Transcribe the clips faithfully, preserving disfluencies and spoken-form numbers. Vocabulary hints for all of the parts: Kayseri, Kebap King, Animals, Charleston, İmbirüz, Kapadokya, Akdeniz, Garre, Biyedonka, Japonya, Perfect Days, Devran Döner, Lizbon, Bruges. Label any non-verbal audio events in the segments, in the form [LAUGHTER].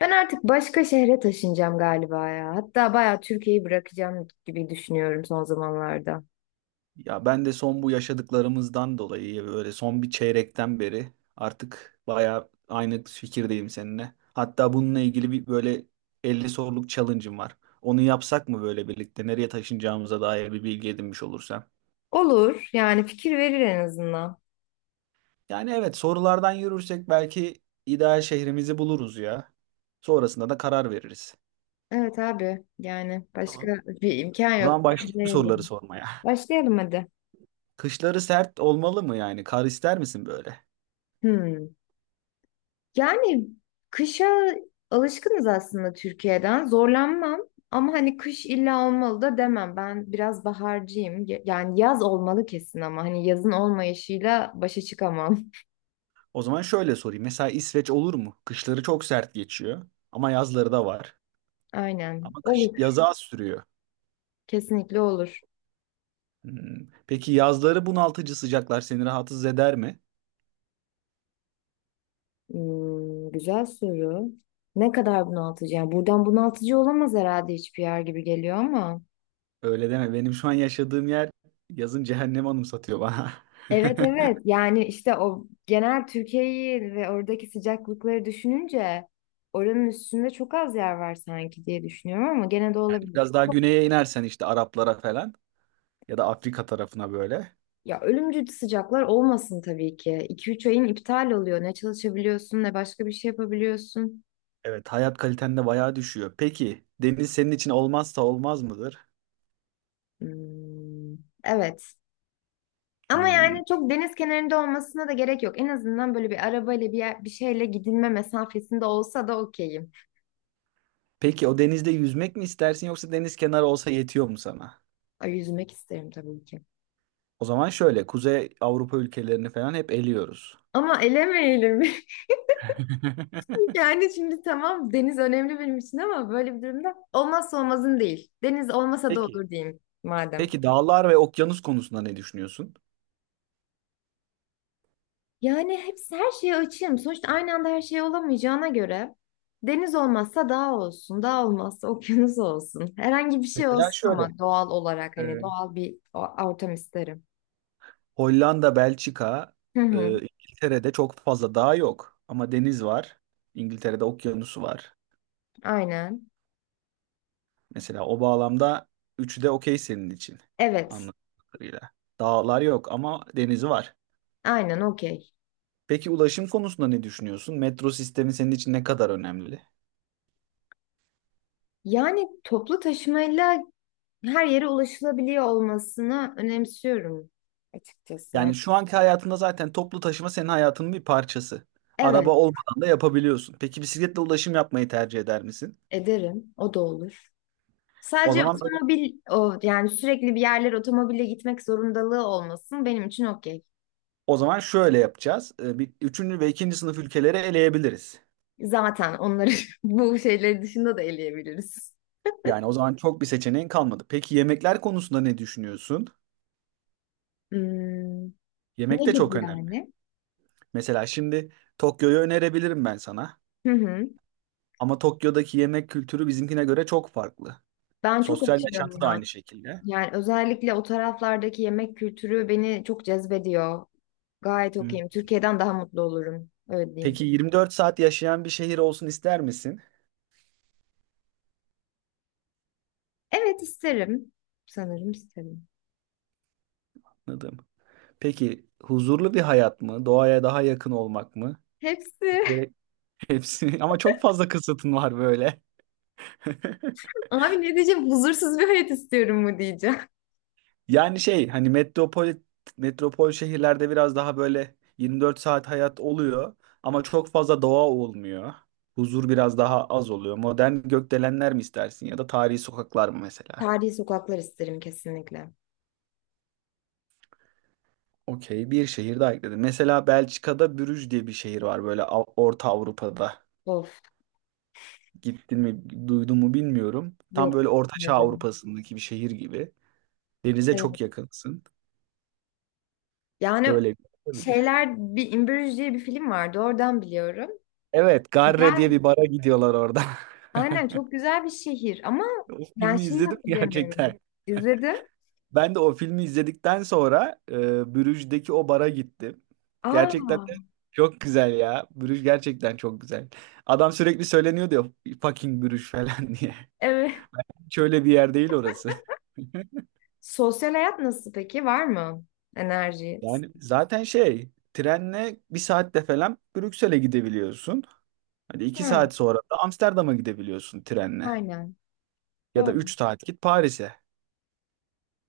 Ben artık başka şehre taşınacağım galiba ya. Hatta bayağı Türkiye'yi bırakacağım gibi düşünüyorum son zamanlarda. Ya ben de son bu yaşadıklarımızdan dolayı böyle son bir çeyrekten beri artık bayağı aynı fikirdeyim seninle. Hatta bununla ilgili bir böyle elli soruluk challenge'ım var. Onu yapsak mı böyle birlikte nereye taşınacağımıza dair bir bilgi edinmiş olursam. Olur yani fikir verir en azından. Yani evet sorulardan yürürsek belki ideal şehrimizi buluruz ya. Sonrasında da karar veririz. Evet abi yani başka Tamam. bir imkan O yok. zaman başlayalım soruları Başlayalım. sormaya. Başlayalım hadi. Kışları sert olmalı mı yani? Kar ister misin böyle? Hmm. Yani kışa alışkınız aslında Türkiye'den. Zorlanmam ama hani kış illa olmalı da demem. Ben biraz baharcıyım. Ye- Yani yaz olmalı kesin ama hani yazın olmayışıyla başa çıkamam. [LAUGHS] O zaman şöyle sorayım. Mesela İsveç olur mu? Kışları çok sert geçiyor ama yazları da var. Aynen. Ama kış Olur. yazı az sürüyor. Kesinlikle olur. Hmm. Peki yazları bunaltıcı sıcaklar seni rahatsız eder mi? Hmm, güzel soru. Ne kadar bunaltıcı? Yani buradan bunaltıcı olamaz herhalde hiçbir yer gibi geliyor ama. Öyle deme. Benim şu an yaşadığım yer yazın cehennem anımsatıyor bana. Evet, evet, [LAUGHS] yani işte o genel Türkiye'yi ve oradaki sıcaklıkları düşününce oranın üstünde çok az yer var sanki diye düşünüyorum ama gene de olabilir. Biraz daha Çok- güneye inersen işte Araplara falan ya da Afrika tarafına böyle. Ya ölümcül sıcaklar olmasın tabii ki. iki üç ayın iptal oluyor. Ne çalışabiliyorsun ne başka bir şey yapabiliyorsun. Evet, hayat kaliten de bayağı düşüyor. Peki deniz senin için olmazsa olmaz mıdır? Hmm, evet. Ama yani Hmm. çok deniz kenarında olmasına da gerek yok. En azından böyle bir arabayla bir yer, bir şeyle gidilme mesafesinde olsa da okeyim. Peki o denizde yüzmek mi istersin yoksa deniz kenarı olsa yetiyor mu sana? Ay, yüzmek isterim tabii ki. O zaman şöyle Kuzey Avrupa ülkelerini falan hep eliyoruz. Ama elemeyelim. [LAUGHS] [LAUGHS] Yani şimdi tamam deniz önemli benim için ama böyle bir durumda olmazsa olmazın değil. Deniz olmasa da Peki. olur diyeyim madem. Peki dağlar ve okyanus konusunda ne düşünüyorsun? Yani hepsi her şeye açığım. Sonuçta aynı anda her şey olamayacağına göre deniz olmazsa dağ olsun, dağ olmazsa okyanus olsun. Herhangi bir şey Mesela olsun şöyle ama doğal olarak e, hani doğal bir o- ortam isterim. Hollanda, Belçika, Hı e, hı. İngiltere'de çok fazla dağ yok ama deniz var. İngiltere'de okyanusu var. Aynen. Mesela o bağlamda üçü de okey senin için Evet. anladığım kadarıyla. Dağlar yok ama denizi var. Aynen okey. Peki ulaşım konusunda ne düşünüyorsun? Metro sistemi senin için ne kadar önemli? Yani toplu taşımayla her yere ulaşılabiliyor olmasını önemsiyorum açıkçası. Yani Yani şu anki hayatında zaten toplu taşıma senin hayatının bir parçası. Araba evet, olmadan da yapabiliyorsun. Peki bisikletle ulaşım yapmayı tercih eder misin? ederim. O da olur. O Sadece zaman otomobil o yani sürekli bir yerlere otomobille gitmek zorundalığı olmasın benim için okey. o zaman şöyle yapacağız. Ee, Bir, üçüncü ve ikinci sınıf ülkeleri eleyebiliriz. Zaten onları [LAUGHS] bu şeyleri dışında da eleyebiliriz. Yani o zaman çok bir seçeneğin kalmadı. Peki yemekler konusunda ne düşünüyorsun? Hmm, ne Yemek de gibi çok önemli. yani? Mesela şimdi Tokyo'yu önerebilirim ben sana. Hı hı. Ama Tokyo'daki yemek kültürü bizimkine göre çok farklı. Ben çok Sosyal açığım yaşantı da ya. aynı şekilde. Yani özellikle o taraflardaki yemek kültürü beni çok cezbediyor. Gayet Hı. okeyim. Türkiye'den daha mutlu olurum. Öyle diyeyim. Peki yirmi dört saat yaşayan bir şehir olsun ister misin? Evet isterim. Sanırım isterim. Anladım. Peki huzurlu bir hayat mı? Doğaya daha yakın olmak mı? Hepsi. Gerek hepsi. [LAUGHS] Ama çok fazla kısıtın var böyle. [LAUGHS] [LAUGHS] Abi ne diyeceğim? Huzursuz bir hayat istiyorum mu diyeceğim. Yani şey hani metropol metropol şehirlerde biraz daha böyle yirmi dört saat hayat oluyor ama çok fazla doğa olmuyor. Huzur biraz daha az oluyor. Modern gökdelenler mi istersin ya da tarihi sokaklar mı [LAUGHS] mesela? Tarihi sokaklar isterim kesinlikle. Okey bir şehir daha ekledim. Mesela Belçika'da Brüj diye bir şehir var böyle Av- Orta Avrupa'da. Of, Gittin mi duydun mu bilmiyorum. Tam yok böyle Orta dedim. Avrupa'sındaki bir şehir gibi. Denize Evet. çok yakınsın. Yani Böyle bir şey olabilir. şeyler bir İmbirüz diye bir film vardı. Oradan biliyorum. Evet, Garre Güzel. diye bir bara gidiyorlar orada. [LAUGHS] Aynen çok güzel bir şehir ama O ben filmi şeyi izledim [LAUGHS] hatırlayamıyorum. gerçekten. İzledim. Ben de o filmi izledikten sonra e, Bruges'deki o bara gittim. Gerçekten de Aa, çok güzel ya. Bruges gerçekten çok güzel. Adam sürekli söyleniyordu diyor, fucking Bruges falan [LAUGHS] diye. evet. Şöyle bir yer değil orası. [LAUGHS] Sosyal hayat nasıl peki? Var mı? Enerji. Yani zaten şey trenle bir saatte falan Brüksel'e gidebiliyorsun. Hadi iki Var mı? saat sonra da Amsterdam'a gidebiliyorsun trenle. Aynen. Ya Doğru. da üç saat git Paris'e.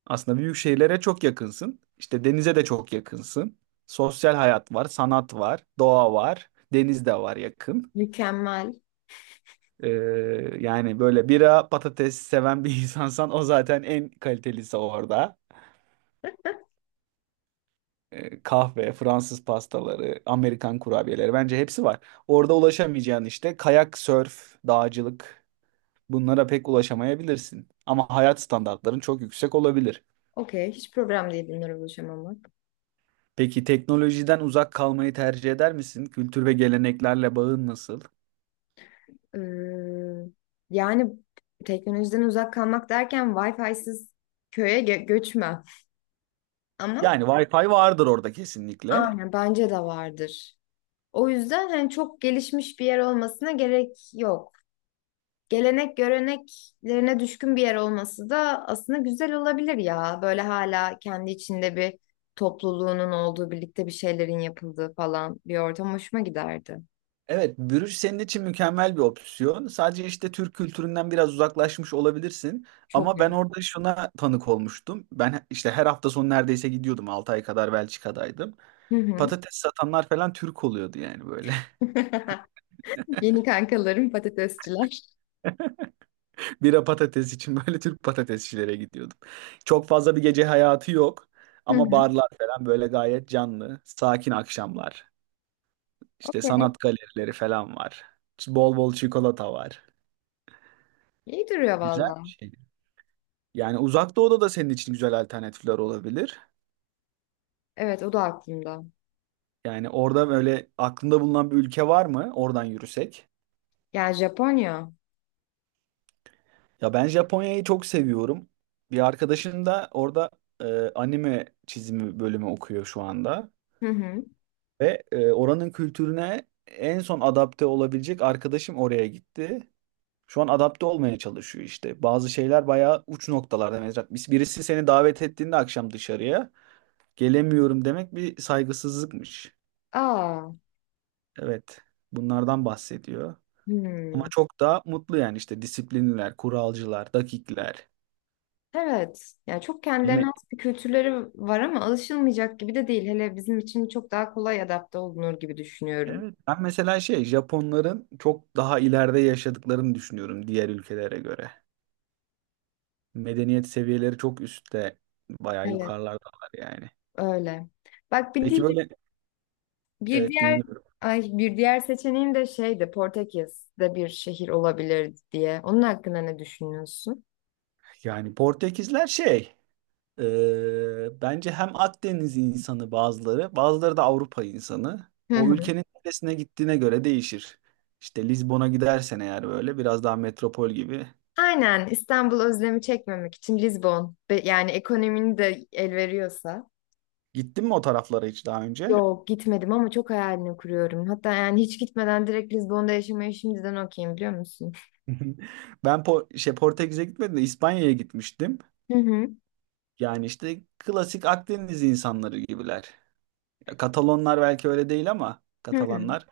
Aslında büyük şehirlere çok yakınsın. İşte denize de çok yakınsın. Sosyal hayat var, sanat var, doğa var, deniz de var yakın. Mükemmel. Ee, yani böyle bira patates seven bir [LAUGHS] insansan o zaten en kalitelisi orada. e, kahve, Fransız pastaları, Amerikan kurabiyeleri bence hepsi var. Orada ulaşamayacağın işte kayak, sörf, dağcılık bunlara pek ulaşamayabilirsin. Ama hayat standartların çok yüksek olabilir. Okey. Hiç problem değil bunlara ulaşamamak. Peki teknolojiden uzak kalmayı tercih eder misin? Kültür ve geleneklerle bağın nasıl? Ee, yani teknolojiden uzak kalmak derken Wi-Fi'siz köye gö- göçme. Ama Yani Wi-Fi vardır orada kesinlikle. aynen bence de vardır. O yüzden hani çok gelişmiş bir yer olmasına gerek yok. Gelenek göreneklerine düşkün bir yer olması da aslında güzel olabilir ya. Böyle hala kendi içinde bir topluluğunun olduğu, birlikte bir şeylerin yapıldığı falan bir ortam hoşuma giderdi. Evet, bürüş senin için mükemmel bir opsiyon. Sadece işte Türk kültüründen biraz uzaklaşmış olabilirsin. Çok Ama ben iyi. orada şuna tanık olmuştum. Ben işte her hafta sonu neredeyse gidiyordum. altı ay kadar Belçika'daydım. Hı hı. Patates satanlar falan Türk oluyordu yani böyle. [LAUGHS] Yeni kankalarım patatesçiler. [LAUGHS] Bira patates için böyle Türk patatesçilere gidiyordum. Çok fazla bir gece hayatı yok. Hı Ama hı. barlar falan böyle gayet canlı. Sakin akşamlar. İşte Okey. sanat galerileri falan var. Bol bol çikolata var. İyi duruyor Güzel valla. bir şey. Yani uzak doğuda da senin için güzel alternatifler olabilir. Evet, o da aklımda. Yani orada böyle aklında bulunan bir ülke var mı? Oradan yürüsek. Yani Japonya. Ya ben Japonya'yı çok seviyorum. Bir arkadaşım da orada e, anime çizimi bölümü okuyor şu anda. Hı hı. Ve e, oranın kültürüne en son adapte olabilecek arkadaşım oraya gitti. Şu an adapte olmaya çalışıyor işte. Bazı şeyler bayağı uç noktalarda. Mesela birisi seni davet ettiğinde akşam dışarıya gelemiyorum demek bir saygısızlıkmış. Aa. Evet, bunlardan bahsediyor. Ama Hmm. çok daha mutlu yani işte disiplinliler, kuralcılar, dakikler. Evet. Yani çok kendilerine Yemek. has bir kültürleri var ama alışılmayacak gibi de değil. Hele bizim için çok daha kolay adapte olunur gibi düşünüyorum. Evet, ben mesela şey Japonların çok daha ileride yaşadıklarını düşünüyorum diğer ülkelere göre. Medeniyet seviyeleri çok üstte, bayağı Evet, yukarılardalar yani. öyle. Bak bir Peki di- böyle bir evet diğer, dinliyorum. ay, bir diğer seçeneğim de şeydi, Portekiz'de bir şehir olabilir diye. Onun hakkında ne düşünüyorsun? Yani Portekizler şey Ee, bence hem Akdeniz insanı bazıları, bazıları da Avrupa insanı. O [LAUGHS] ülkenin neresine gittiğine göre değişir. İşte Lizbon'a gidersen eğer böyle biraz daha metropol gibi. Aynen İstanbul özlemi çekmemek için Lizbon Be- yani ekonominin de el veriyorsa. Gittin mi o taraflara hiç daha önce? Yok gitmedim ama çok hayalini kuruyorum. Hatta yani hiç gitmeden direkt Lizbon'da yaşamayı şimdiden okeyim biliyor musun? [LAUGHS] Ben Po- şey Portekiz'e gitmedim de İspanya'ya gitmiştim. Hı hı. Yani işte klasik Akdeniz insanları gibiler. Ya Katalonlar belki öyle değil ama Hı hı. Katalanlar.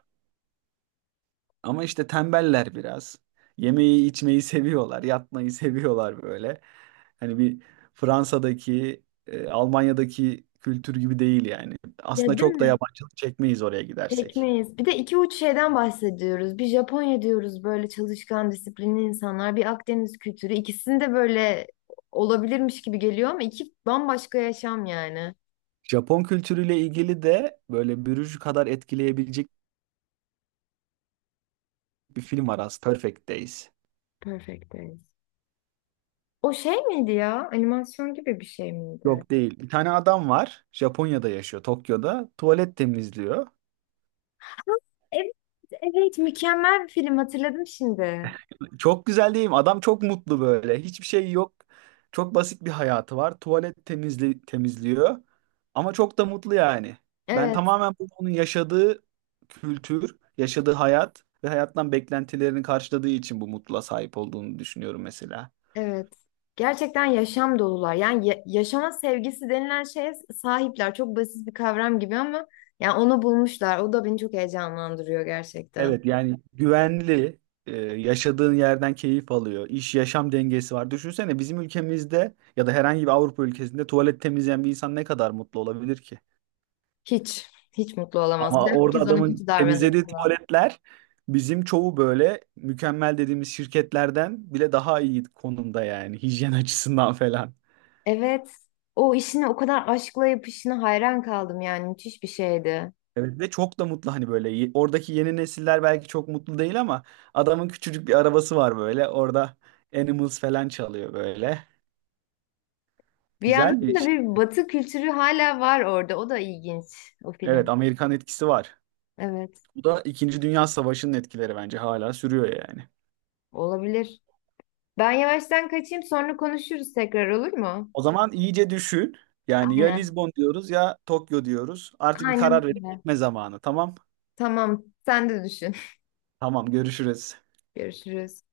Ama işte tembeller biraz. Yemeği içmeyi seviyorlar, yatmayı seviyorlar böyle. Hani bir Fransa'daki, e, Almanya'daki kültür gibi değil yani. Aslında Ya değil çok da mi? yabancılık çekmeyiz oraya gidersek. Tekmeyiz. Bir de iki uç şeyden bahsediyoruz. Bir Japonya diyoruz böyle çalışkan, disiplinli insanlar. Bir Akdeniz kültürü. İkisinde böyle olabilirmiş gibi geliyor ama iki bambaşka yaşam yani. Japon kültürüyle ilgili de böyle Bruges kadar etkileyebilecek bir film var aslında. Perfect Days. Perfect Days. O şey miydi ya? Animasyon gibi bir şey miydi? Yok değil. Bir tane adam var. Japonya'da yaşıyor, Tokyo'da. Tuvalet temizliyor. Evet, evet, mükemmel bir film hatırladım şimdi. Çok güzel değil mi? Adam çok mutlu böyle. Hiçbir şey yok. Çok basit bir hayatı var. Tuvalet temizli temizliyor. Ama çok da mutlu yani. Ben Evet, tamamen bu- onun yaşadığı kültür, yaşadığı hayat ve hayattan beklentilerini karşıladığı için bu mutluluğa sahip olduğunu düşünüyorum mesela. evet. Gerçekten yaşam dolular. Yani ya- yaşama sevgisi denilen şeye sahipler. Çok basit bir kavram gibi ama yani onu bulmuşlar. O da beni çok heyecanlandırıyor gerçekten. Evet yani güvenli, e, yaşadığın yerden keyif alıyor. İş yaşam dengesi var. Düşünsene bizim ülkemizde ya da herhangi bir Avrupa ülkesinde tuvalet temizleyen bir insan ne kadar mutlu olabilir ki? Hiç, hiç mutlu olamaz. Bir de Ama orada herkes ona adamın kötü davranır temizlediği falan. tuvaletler bizim çoğu böyle mükemmel dediğimiz şirketlerden bile daha iyi konumda yani hijyen [LAUGHS] açısından falan. Evet. O işini o kadar aşkla yapışına hayran kaldım yani müthiş bir şeydi. Evet ve çok da mutlu hani böyle Ye- oradaki yeni nesiller belki çok mutlu değil ama adamın küçücük bir arabası var böyle orada Animals falan çalıyor böyle. Bir Güzel yandan bir da şey. bir batı kültürü hala var orada. O da ilginç o Evet film. Amerikan etkisi var. Evet, Bu da İkinci Dünya Savaşı'nın etkileri bence hala sürüyor yani. olabilir. Ben yavaştan kaçayım sonra konuşuruz tekrar olur mu? O zaman iyice düşün. Yani ya Aynen. Lizbon diyoruz ya Tokyo diyoruz. Artık bir Aynen karar verip öyle. gitme zamanı. Tamam. Tamam, sen de düşün. Tamam görüşürüz. [LAUGHS] Görüşürüz.